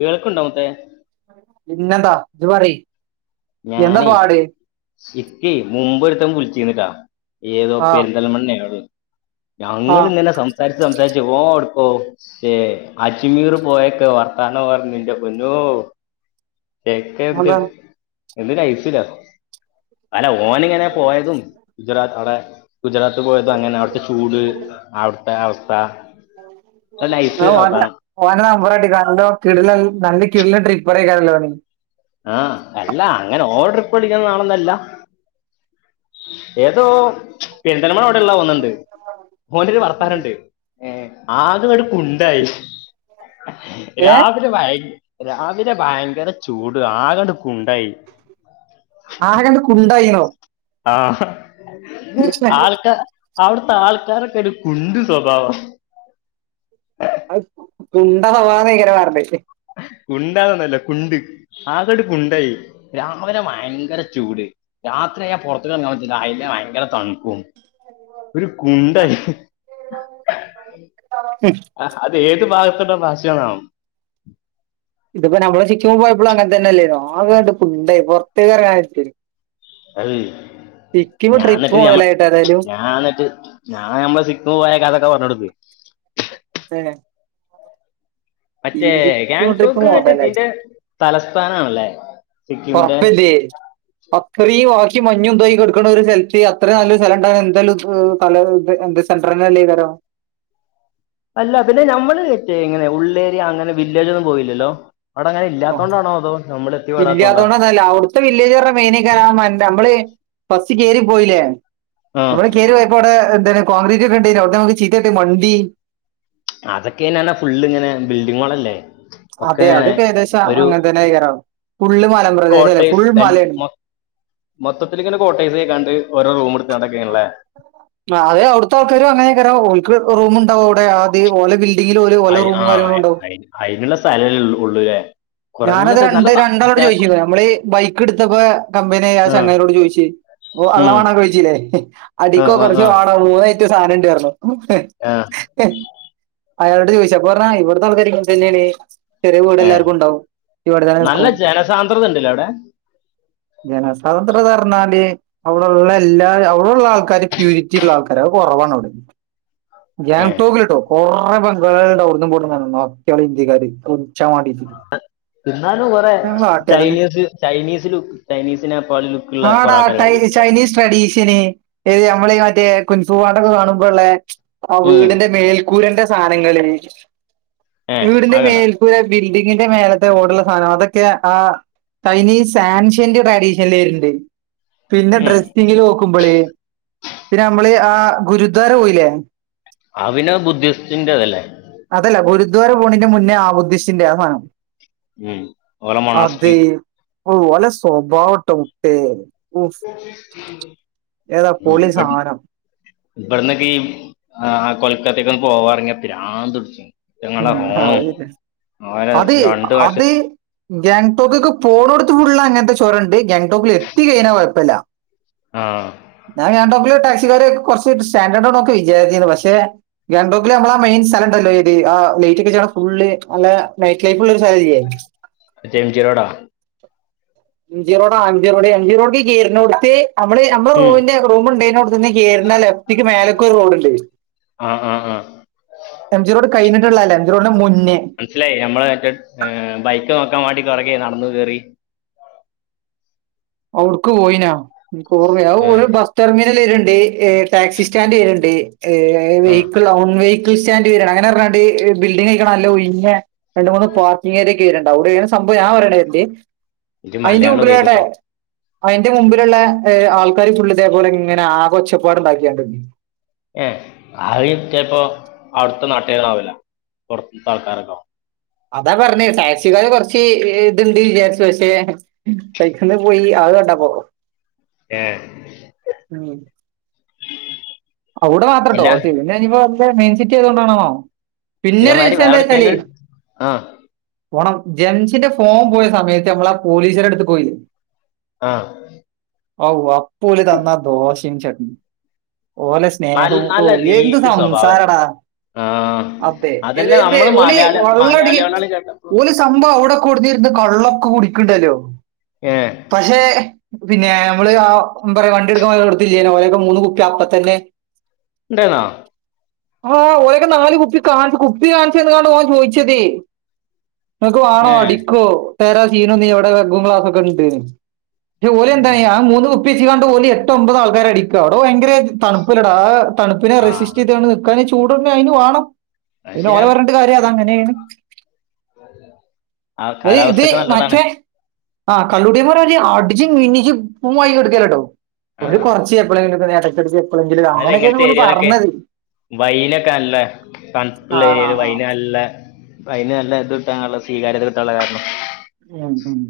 കേൾക്കുണ്ടോ മുത്തേ പിന്നെന്താ ഇത് പറയി ഞാനേ ഇക്കേ മുമ്പ് ഒരുത്തൻ വിളിച്ചിന്നിട്ടാ ഏതോ ആഹ് പെരിന്തൽമണ്ണ് ഒള ഞങ്ങൾ ആഹ് ഇങ്ങനെ സംസാരിച്ച് സംസാരിച്ച് ഒരു പാട് ഓ ക്കേ അജ്മീർ പോയൊക്കെ വർത്താനം പറഞ്ഞിട്ട് എന്റെ പോന്നോ എന്താ [unintelligible] എന്ത് ലൈഫിലാ അല്ല ഓനിങ്ങനെ പോയതും ഗുജറാത്ത് അവിടെ ഗുജറാത്ത് പോയത് അങ്ങനെ അവിടുത്തെ ചൂട് അവിടുത്തെ അവസ്ഥ നല്ല നൈസ് ആ വർത്താനം ഓന നമ്പരാട്ട കോ കിടുലൻ നല്ല കിടിലൻ ട്രിപ്പ് പറ കേ ലേണിങ്ങ് ആ അല്ല അങ്ങനെ ഓവർ ട്രിപ്പ് അടിക്കുന്ന ആളല്ല ഏതോ പെരുന്തൽമണ്ണ് ഓട്ടം എല്ലാം പോകുന്നുണ്ട് മോന് ഒരു വർത്താനുണ്ട് ഏ ആകെ ഒരു കുണ്ടായി ഏഹ് രാവിലെ ഭയ രാവിലെ ഭയങ്കര ചൂട് ആകെണ്ട് കുണ്ടായി ആകെണ്ട് കുണ്ടായിന്നോ ആ ആൾക്ക അവിടുത്തെ ആൾക്കാരൊരു കുണ്ട് സ്വഭാവം അത് കുണ്ട് ആവാതെ ഇങ്ങനെ പറഞ്ഞെ കുണ്ടാന്നൊന്നല്ല കുണ്ട് ആകെയത് കുണ്ടായി രാവിലെ ഭയങ്കര ചൂട് രാത്രിയായ പുറത്ത് ഇറങ്ങാൻ പറ്റത്തില്ല അതിലെ ഭയങ്കര തണ്ണു ഒരു കുണ്ടായി ആ അത് ഏത് ഭാഗത്തെടെ ഭാഷ ആണവോ ഇതിപ്പോ നമ്മള് സിക്കിം പോയപ്പളും അങ്ങനെ തന്നെ അല്ലേന്നോ കുണ്ടേ പെറത്ത് എറങ്ങാൻ അൽ സിക്കിം ഞാൻ ട്രിപ്പ് എന്നിട്ട് മൊതലായിട്ട് ഏതായാലും ഞാൻ എന്നിട്ട് ഞാൻ നമ്മള് സിക്കിം പോയ കഥയൊക്കെ പറഞ്ഞു കൊടുത്തു [unintelligible] പിനെ മറ്റേ ട്രിപ്പ് ഗാങ്ടോക്ക്മറ്റേ മൊതലായി തിന്റെ തലസ്ഥാനാണല്ലേ സിക്കിമിന്റെ ഉറപ്പതേ അത്രയും എനി മഞ്ഞും തോക്കി കൊടുക്കുന്ന ഒരു സ്തലത്ത് അത്ര നല്ല സ്ഥലുണ്ട എന്താലും പല എന്ത് സെൻററിിനല്ലേതരോ അല്ല പിന്നെ ഞമ്മള്റ്റേ ഇങ്ങനെ ഉള്ളേരിയ അങ്ങനെ വില്ലേജ് ഒന്നും പോയില്ലല്ലോ ഇല്ലാത്തൊണ്ടാണൊ അതോ നമ്മൾ എത്തിപ്പെടാത്തോണ്ടാ ഇല്ലാതൊണ്ട്ന്നല്ല അവിടുത്തെ വില്ലേജ് പറഞ്ഞ മെയിനക്കാരം നമ്മള് ഫസ് കയറി പോയില്ലേ ആ നമ്മള് കേറി പോയപ്പോ അവിടെന്താണ് കോൺക്രീറ്റ് ഒക്കെ ഉണ്ട അവിടെ നമക്ക് ചീത്തട്ടി മണ്ടി അതൊക്കെന്നന്ന ഫുള്ള്ങ്ങനാ ബിൽഡിങ്ങൊളല്ലേ അതെ അത് ഏകദേശം അങ്ങനത്തെന്നെ ക്കാരം കോട്ടയ്സ് മൊത്തത്തില ഇങ്ങനെ കോട്ടൈസക്കാണ്ട് ഓരോ റൂം എടുത്ത് ഇള്ളേ അതെ അവിടുത്തെ ആൾക്കാരും അങ്ങനെക്കാരം ഓൽക്ക് റൂം ഉണ്ടാവും അവിടെ ആദ്യ ഓല ബിൽ അ ആ അഅയി ആയി അയിന്ള്ള സ്ഥേലേ ഒള്ളൂ ഫുള്ള്ലേ ഞാൻ അത് രണ്ട് രണ്ട് ആളോട് ചോദിക്കും ഇത് പോലെ നമ്മള് ബൈക്ക് എടുത്തെപ്പം കമ്പിനി അത് ആ, ചങ്ങാതിയോട് ചോദിച്ച് ഓ വള്ള ഉം, വണക്കെ ചൊയിച്ചിലേ ആ, അടിക്കോ ആ, ആ, കൊറച്ചോ വാടോ മൂവ ഏറ്റ സാനം ഇണ്ടാർന്നു ആ, അയാളുടെ ചോദിച്ചപ്പാ പറഞ്ഞാ ഇവിടുത്തെ ആൾക്കാ തന്നെയാണ് ചെറിയ വീട് ഏ. എല്ലാവർക്കുംണ്ടാവും നല്ല ജനസാന്ദ്രത ഇണ്ട്ല്ലവിടെ ജനസ്വാതന്ത്ര്യം ഞ്ഞാല് അവിടൊള്ള എല്ലാ അവിടൊള്ള ആൾക്കാാര് പ്യൂരിറ്റി ഉള്ള ആൾക്കാര കുറവാണവിടെ ഏ ങ് തോക്കിലിട്ടോ [unintelligible] കുറേ ബംഗാളുടെവിർന്നും പോ ഇന്ത്യക്കാര്ർണ്ട തെളിച്ചാൻ വേണ്ടീട്ട് ആഹ്തന്നെ തിന്നാലും കുറെ ആട്ടിയാ തന്നെ ചൈനീസ് ചൈനീസ് ലുക്ക് ചൈനീസിനെപോലെ ലൂക്ക്ള്ള കൊറ ആടാ ആൾക്കാരെ ടൈ കണ്ടീട്ട് ചൈനീസ് ട്രഡീഷന് നമ്മള് മ റ്റ മ കുൽസുപാടൊക്കെ കാണുമ്പോള്ളെ ആ ഉം വീടിന്റെ മേൽക്കൂരന്റെ സാനങ്ങള് ഏ ആ വീടിന്റെ കണ്ട മേൽക്കൂര ബിൽഡിങ്ങിന്റെ മേല ഓടുള്ള സാധനം അതൊക്കെ ആ ചൈനീസ് സാൻഷന്റ് ട്രാഡീഷൻൽ വരണ്ട് പിന്നെ ഉം ഡ്രസ്സിങ്ങില് നോക്കുമ്പള് പിന്നെ നമ്മള് ആ ഗുരുദ്വാര പോയില്ലേ അപിന്നെ ബുദ്ധിസ്റ്റിന്റെ അതല്ലേ അതല്ല ഗുരുദ്വാര പോണിന്റെ മുന്നേ ആ ബുദ്ധിഷ്റ്റിന്റെ ആ സനം ഉം ഓരമോണാസ്കി ഓ വല സ്വഭാവട്ടോ മുത്തേ ഏതാ ഉം പൊളി ബട്ട് സാനം ഇവിടന്നൊക്കെ ഈ ആ ആ കൊൽക്കത്തേക്ക ഒന്ന് പോവാറങ്ങാ പിരാന്ത് തുടിച്ചും ഉ ആട്ട അതെ രണ്ട് വശ അത് ഗാംഗ്ടോക്ക്ക്ക് പോണ എടുത്ത് ഫുടു ഗാങ്ടോക്ക്ക്ക് പോണൊട്ത്ത് ഫുള്ള് അങ്ങനത്തെ ചോരണ്ട് ഗാംങ്ടോക്കിൽ എത്തി കഴിഞ്ഞാൽ കൊഴപ്പല്ല്യ ആ ഞാൻ [unintelligible] തുവരെ കൊറച്ച് സ്റ്റാഡേർ്ന്നൊക്കെ വിചാരിച്ചിനി പക്ഷെ ഗാങ്ടോക്കിൽ നമ്മള മെയിൻ സ്ഥലംണ്ടല്ലോ ഏത് ആ ലേറ്റ് ഒക്കെച്ചക്കണ ഫുള്ള് ഒള്ള നൈറ്റ് ലൈഫുള്ള ഒരു സലല്ല്യേ യേംജി രോടാ എംഞ്ചിറോഡ എംഞ്ചിറോഡ എംഞ്ചിറോഡ് ഈ കേർ നോടുത്ത് നമ്മള് നമ്മട ഉം റമിന്റെ റൂുണ്ടേതിനോടെത്തന്നന്ന് കേറുന്ന ലെഫ്റ്റക്ക് മേലക്കൂർ റോഡ്ുണ്ട് ആഹ് ആഹ് ആഹ് എഞ്ചി റോഡ്ന്റെ മുന്നേ മനസ്സിലായി മ്മള് മറ്റ ബൈക്ക് നോക്കാൻ വേണ്ടി കുറകേ നടന്ന കേറി അവടുക്ക് പോയിനാ എനിക്ക് ഓർമല്യ ആ ഒരു ബസ് ടെർമിനൽണ്ട് ഈ എ ടാക്സി സ്റ്റാൻഡ് വരെയുണ്ട് ആ വെഹിക്കിൽ വെഹിക്കിൾ സ്റ്റാൻഡ് വരെ അങ്ങനെ റാടി ബിൽഡിംഗ് നല്ല ഒഴിഞ്ഞ് രണ്ട്. മൂന്ന് പാർക്കിംങ്ങ് ഏരിയോക്കെ ഇതിലിണ്ട് [unintelligible] സംഭവ [unintelligible] ഇജ്ജ് അയിന്റെ മലയാളം മുമ്പിലേട്ടെ ഉപയോഗിക്കൂട്ടോ അയിന്റെ മുമ്പിലുള്ള ആൾക്കാർ ചുള്ള് ഇതേപോലെ ഇങ്ങനെ ആകെ ഒച്ചപ്പാട് ഉണ്ടാക്കിയാണ്ട് ഏ അയി എത്തിയപ്പോ അവിടെത്തെ നാട്ടുകാര് ആവുല പൊറത്തെത്തെ ആൾക്കാര് ഒണ്ടാവും അതാ പർണി ടാക്സികാര് കൊറച്ചീ ഇണ്ട് വിചാരിച്ചു വച്ചേ കഴിക്കുന്ന കോഴി അള് കണ്ടാ പോ ഏ ഉം അവുടെ മാത്രം ഇട്ടോ ഇല്ല പിന്നെ ഇനിയിപ്പൊ മെയിൻ സിറ്റി അയതു കൊണ്ടാണോ ആണോ പിന്നെ ഇതേമാതിരി വേറെ റീസെെയിൻ [unintelligible] എവിടക്കേലും ആ പേണം, ജെൻസിന്റെ ഫോം പോയ സമയത്ത് നമ്മള ആ പോലീസ്കര് അടുത്ത് പോയില്ലേ ആ ഔ അപ്പൊലി തന്നാ ആ ദോശയും ചട്നിം ഓലെ നല്ല സ്നേഹവും ഓ നല്ല എന്ത് നീറ്റ് സ്വഭാവല്ലേ സംസാരെടാ ആ അതെ. അതന്നെ ഇത് നമ്മള് ഒലി മലയാള വള്ളടരികെ മലയാളികളാണ് കേട്ടപ്പോ ഒരു സംഭവം അവിടെ കൊടുന്നിര് ഇത് കള്ള് കുടിക്കേണ്ടല്ലോ. ഏ പഷേ പിന്നെ മമ്മള് ആബറ് വണ്ടി എടുക്കാൻ പോയോട്ത്തില്ലെനോ. ഓരൊക്കെ മൂന്ന് കുപ്പി അപ്പ തന്നെ ഇണ്ടയിന്നോ ആഹ് ആ ഓരൊക്കെ നാല് കുപ്പി കാണ് കുപ്പി കാണിച്ചന്നണ്ട. ഓൻ ചോയിച്ചതെ ഇങ്ങക്ക് വേണോ ഏ അടിക്കോ തേരാ സീനൊന്നെ എവിടെ വെഗും ക്ലാസൊക്കെ ഇണ്ടേനു ഏ ഓലെന്താണയ്യാ ആ മൂന്ന് കുപ്പിചി കാണ്ട് ഓല് എട്ടോ, ഒമ്പതോ. ആൾക്കാരെ അടിക്കാ അടോ ഭയങ്കര തണുപ്പല്ലടാആ ആ തണുപ്പിനെ ആ റെസിസ്റ്റ്യെത് [unintelligible] നിർക്കാന് ചൂട്ന്നെ അയിന് വാണം. അത് പിന്നെ ഓല ശരിയാ [unintelligible] കാര്യഅതാണ് [unintelligible] ആ ഒരു ഇത് കാലാവസ്ഥൊക്കെ നല്ലതാണ് മാറ്റേ ആ കള്ളുടിയമാരര് അടിച്ച് മിന്നിച്ച് കുമ്മായി എടുക്കലട്ടോ ഒരു കൊറച്ച് എപ്പളെങ്ങിലൊക്കെ [unintelligible] എന്നല് എങ്ങനത്തെ ഏരിയാലൊക്കെ വൈനൊക്കെ അല്ലെ ആ തണ്പുള്ള ആ ഏരിയില് ആ വൈൻ നല്ല വൈന് നല്ല ഇത് ഇട്ടാനുള്ള സ്വീകാര്യത കിട്ടാനുള്ള കാരണം. ഉം, ഉം.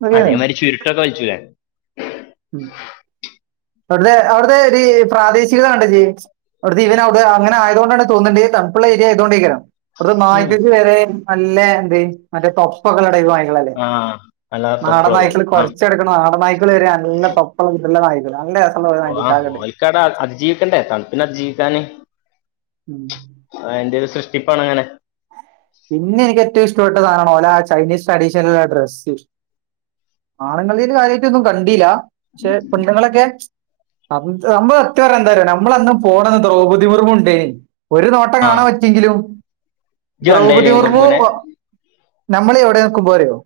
അതൊക്കെയാണ് അതേമാതിരി ചുരുട്ടൊക്കെ വ ഇല്ലേ ഉം. അവിത്തെ അവിടത്തെ പ്രാദേശിക [unintelligible] [unintelligible] അങ്ങെനെ ആയതൊണ്ടണ് തോന്നണ്ടത് തണുപ്പുള്ള ഏരിയ [unintelligible] ഇവിടത്തെ ഉം നായക്ക്‌ വരെ നല്ല എന്ത് മറ്റേ [unintelligible] ളല്ലേ. ആ നല്ല തൊപ്പളറും നാടൻനായ്ക്കൾ ആ കൊരച്ടുക്കുന്ന നാടൻ നായിക്കൾ നല്ല തൊപ്പളം ഇട്ടുള്ള നായിക്കൾ [unintelligible] ഒ ആ ഓൽകത അ അതിജീവിക്കണ്ടേ തണുപ്പിന് അതിജീവിക്കാന് ഉം [unintelligible] അങ്ങനെ പിന്നെ [unintelligible] ചൈനീസ് ട്രഡീഷണിലുള്ള ഡ്രസ്സ് ആണുങ്ങളീല് കാര്യയിട്ടൊന്നും കണ്ടീല പഷേ പെണ്ണുങ്ങളൊക്കെ [unintelligible] എന്തായാലും നമ്മൾന്നും പോണന്ന് ദ്രൗപദി മുർമുണ്ടേ ഒരു നോട്ടം ആ കാണാൻ പറ്റിയെങ്കിലും ഇജ്ജ് ദ്രൗപതി കണ്ടേന് മുർമു മുർമുനെ ഒ നമ്മളി എവിടെ നിക്കുമ്പോരിയോ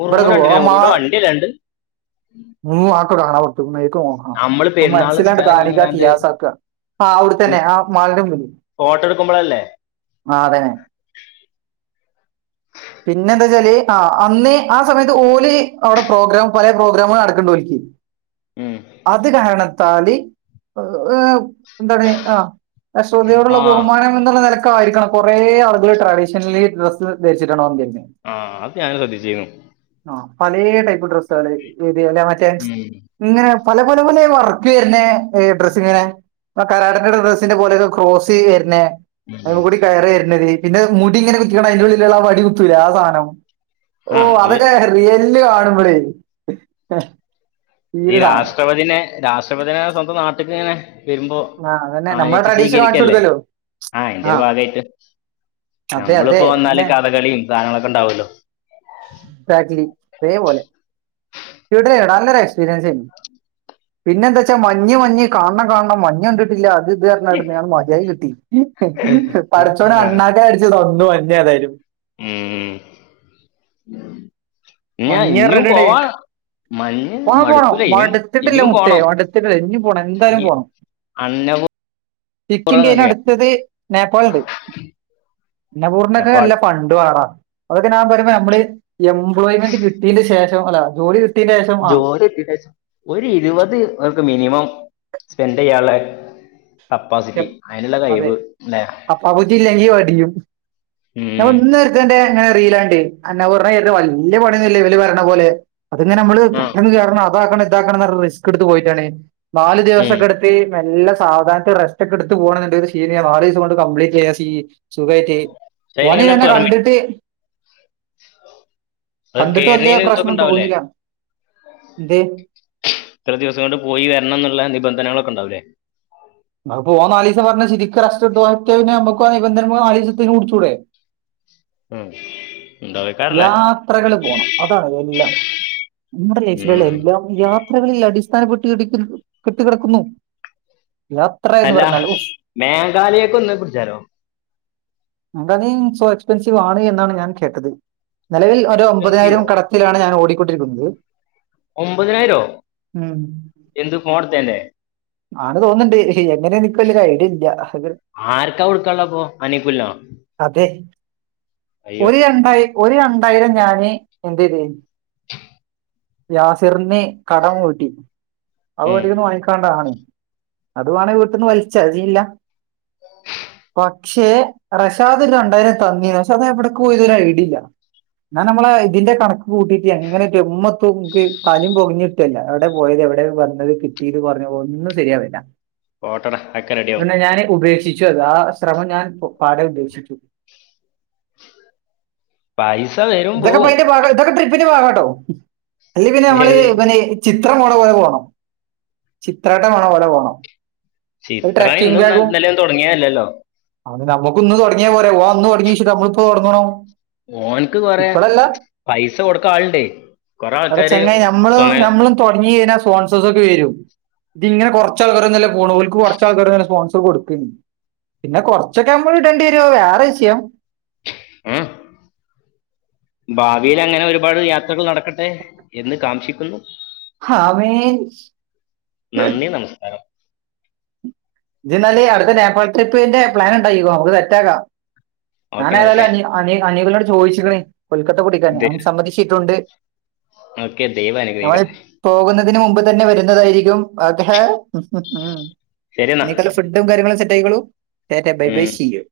മുറുമുന കണ്ടില്ല മുറുമുന്റെ വണ്ടി അല്ലാണ്ട് നമ്മള് പെരുന്നാൾ നിസ്കാരം കഴിഞ്ഞാണ്ട് [unintelligible] [unintelligible] ആ അവിടെത്തന്നെ ആ മാൾന്റെ മുമ്പിൽ ഫോട്ടോ എടുക്കുമ്പോഴല്ലേ ആതന്നെ പിന്നെ എന്താച്ചാല് ആ അന്ന് ആ സമയത്ത് ഓല് അവിടെ പ്രോഗ്രാം പല പ്രോഗ്രാമുകൾ നടക്കുണ്ടോൽകി ഉം അത് കാരണത്താല് എന്താണ് ആ രാഷ്ട്രപഥിയോടുള്ള ആ ബഹുമാനം എന്നുള്ള നിലക്ക ആയിരിക്കണം കൊറേ ആളുകള് ട്രഡീഷണലി ഡ്രസ്സ് ധരി [unintelligible] ആ അത് ഞാന് ശ്രദ്ധിച്ച്യുന്നു പഴയ ടൈപ്പ് ഡ്രസ്സ് ആണ് ഏതി അല്ലെ മറ്റേ ഉം, ഇങ്ങനെ പലപലെപലെ വർക്ക് വരുന്നെ ഡ്രസ്സിങ്ങിനെ ആ കരാടന്റെയുടെ ഡ്രസ്സിന്റെ പോലെയൊക്കെ ക്രോസ് വരുന്ന [unintelligible] ഉം. കൂടി കയറി വരുന്നേ പിന്നെ മുടി ഇങ്ങനെ കുത്തിക്കണം അതിന്റെ ഉള്ളിലുള്ളള്ള വടി കുത്തൂല്ലേ ആ സാധനം ആ ഓ അത് അതൊക്കെ റിയല്ല് കാണുമ്പളെ ഈ രാഷ്ട്രപതിനെ രാഷ്ട്രപതി സ്വന്തം നാട്ട്ക്ക് ഇങ്ങനെ വരുമ്പോ ആ അതന്നെ നമ്മളെ ആനയിച് ട്രഡീഷൻ കാണിച്ചു സ്വീകരിക്കല്ലേ കൊടുക്കല്ലോ ആ അ ന്റെ ഒരു ഭാഗമായിട്ട് അതെ അതെ നമ്മളിപ്പോ വന്നാല് അതന്നെ കഥകളിയും സാധനങ്ങളൊക്കെണ്ടാവൂലോ [unintelligible] എക്സ്പീരിയൻസ് ആർന്നു പിന്നെ എന്താച്ചാ മഞ്ഞ് മഞ്ഞ് കാണണം കാണണം മഞ്ഞ കണ്ടിട്ടില്ല അത് [unintelligible] ഞാണ് മതിയി കിട്ടി പഠിച്ചവനെ അണ്ണാക്കെ അടിച്ചത് [unintelligible] മ് മഞ്ഞ് പറഞ്ഞിട്ടേ ഇഞ്ഞിപോവാ മഞ്ഞ് പോണം പോണം മടുക്കൂല ഇനീ മടുത്തിട്ടില്ല ഇനിയും മുട്ടേ പോണം മടുത്തിട്ടില്ല ഇനി പോണം ഇ [unintelligible] ചിക്കി കയിന അടുത്തത് നേപ്പാൾണ്ട് അന്നപൂർണക്കെ എപ്പാട് നല്ല പണ്ട് പാടാം അതൊക്കെ ഞാൻ പറയ്പോ നമ്മള് [unintelligible] എംപ്ലോയ്മെന്റ് കിട്ടിയെന് ശേഷം അല്ല [unintelligible] ആ ജോലി ഒരു ഇരുപത് അവക്ക് മിനിമം സ്പെൻഡ് ‌ചെയ്യാളേ [unintelligible] [unintelligible] [unintelligible] ഉം വല്യ പണിയൊന്നുല്ല്യ ഇവല് വരണ പോലെ അതങ്ങനെമ്മള് ആഹ് പെട്ടെന്ന് കേറണം അതാക്കണം ഇതാക്കണംന്നറഞ് റിസ്കെടുത്ത് പോയിട്ടാണ് നാല് ഉം ദിവസക്കെടുത്ത് മെല്ല സാവധാനത [unintelligible] [unintelligible] സുഖയിട്ട് പക്ഷെ അതിനിങ്ങനെ ഓനിതന്നെ പെർമിറ്റ് കണ്ടിട്ട് അത് കണ്ടിട്ട് വലിയ കേരണീനത്തൊക്കെ പ്രശ്നം ഇണ്ടാവല്ലേ തോന്നിയില്ല എന്തേ ഇത്ര ദിവസം കൊണ്ട് പോയി വരണം എന്നുള്ള നിബന്ധനകളൊക്കെണ്ടാവലേ അ പോവ നാലീസം പറഞ്ഞ ശിരിക്ക്റസ്റ്റടുത്ത് പോയ്കയിഞ മുക്ക് ആ നിബന്ധന [unintelligible] മ് യാത്രകള് പോണം അതാണ് എല്ലാം മ്മടെ ഉം [unintelligible] എല്ലാംയാ ത്രകളിൽ അടിസ്ഥാനപ്പെട്ടകടി കെട്ട് കെടക്കുന്നു അല്ല മേഘാലയൊക്കൊന്ന് കുടിച്ചാലോ [unintelligible] സോ എക്സ്പെൻസീവ് ആണ് എന്നാണ് ഞാൻ കേട്ടത് നെലവിൽ ഒരു ഒമ്പതിനായിരം എക്സ്പെൻസീവോ കടത്തിലാണ് ഞാൻ ഓടിക്കൊണ്ടിരിക്കുന്നത് ഒമ്പതിനായിരോ ഉം എന്ത് ഫോട്ത്തേന്റെ ആണ് തോന്നിണ്ട് എങ്ങനെ എനിക്ക [unintelligible] ഐഡിയ അത് ആർക്കാ ഉടുക്കാള്ളപ്പോ അനിംകുൽനൊ ഒര് രണ്ടായി ഒരു രണ്ടായിരം ഞാന് എന്റെത് യാസിറിന് കടം കൂട്ടി അത് ഉം [unintelligible] വാങ്ങിക്കാണ്ടതാണ് അത് വേണെ വീട്ടിന്ന് വലിച്ചാതീല്ല പക്ഷെ റഷാദ് ഒരണ്ടായിരം തന്നി ഷതെവിടക്ക് പോയതൊരൈഡിയേല്ല [unintelligible] ഞാനമ്മളെ ഇതിന്റെ കണക്ക് കൂട്ടീട്ട് എങ്ങന ജമ്മത്ത്ക്ക് തലും പൊങ്ങഞ്ഞിട്ടല്ല എവിടെ പോയത് എവിടെ വന്നത് കിട്ടീത് പറഞ്ഞ ഒന്നും ശെരിയാവില്ല പോട്ടട ആക്കെ റെഡിയാവും ച്ചെതാ ശ്രമം ഞാൻ പാടെ ഉബേഷിച്ചു പൈസ വരും ഇതൊക്ക [unintelligible] പോവും [unintelligible] ട്ടോ അലെ പിന്നെ നമ്മള് ഏത് പിന്നെ ചി ചിത്ര പോണ പോലെ പോണം ചിത്രേട്ട വേണ പോലെ പോണം ഒരു ചിത്ര ട്രക്കിംഗ് ഇന്നുംനാ ഇന്നലെം തൊടങ്ങിയല്ലല്ലോ നമുക്ക് ഇന്ന് തുടങ്ങിയാപോരെ ഓ അന്ന് തൊടങ്ങിഷിട്ട് അമ്മളിപ്പോ ഒടങ്ങണോ ഓൻക്ക് കൊറേ പൈസ കൊടുക്കാളിണ്ടേ എടാചെങ്ങായി നമ്മള് നമ്മള് തൊടങ്ങിതിന [unintelligible] [unintelligible] ദിങ്ങനെ കൊറച്ചാൾക്കാരന്നല്ലേ പോണ് ഓൽക്ക് കുറച്ചാൾക്കാരന്നെ സ്പോൺസർ കൊട്ക്ക്ന്ന് പിന്നെ കൊറച്ചൊക്കെ അമ്മള്ടണ്ടിവരോത് വേറെ വിഷ്യം ആ ഭാവീലങ്ങനെ ഒരുപാട് യാത്രകൾ നടക്കട്ടെ എന്ന് കാംക്ഷിക്കുന്നു ഹാവേ നന്ദി നമസ്--രം ഇജ്ജ്ന്നാല് അടുത്ത നേപ്പാൾ ട്രിപ്പിന്റെ പ്ലാൻ ഇണ്ടാക്കിക്കോ നമുക്ക് സെറ്റാക്കാം ഓക്കെ ഞാനേതാലും ഓക്കെ അനി അനി അനികിനോട് ചോയ്ച്ചിക്കിണ് കൊൽക്കത്ത പിടിക്കാന് അവൻ സമ്മതിച്ചിട്ടൊണ്ട് ഓക്കെ ദൈവനിഗ്രഹിക്കട്ടെ ന് മുമ്പ്തന്നെ വരുന്നതായിരിക്കു ഓകെ ശരി എന്നാ [unintelligible] റ്റയ്ക്കോളൂ. റ്റാറ്റ ബൈബ ഉം സീയു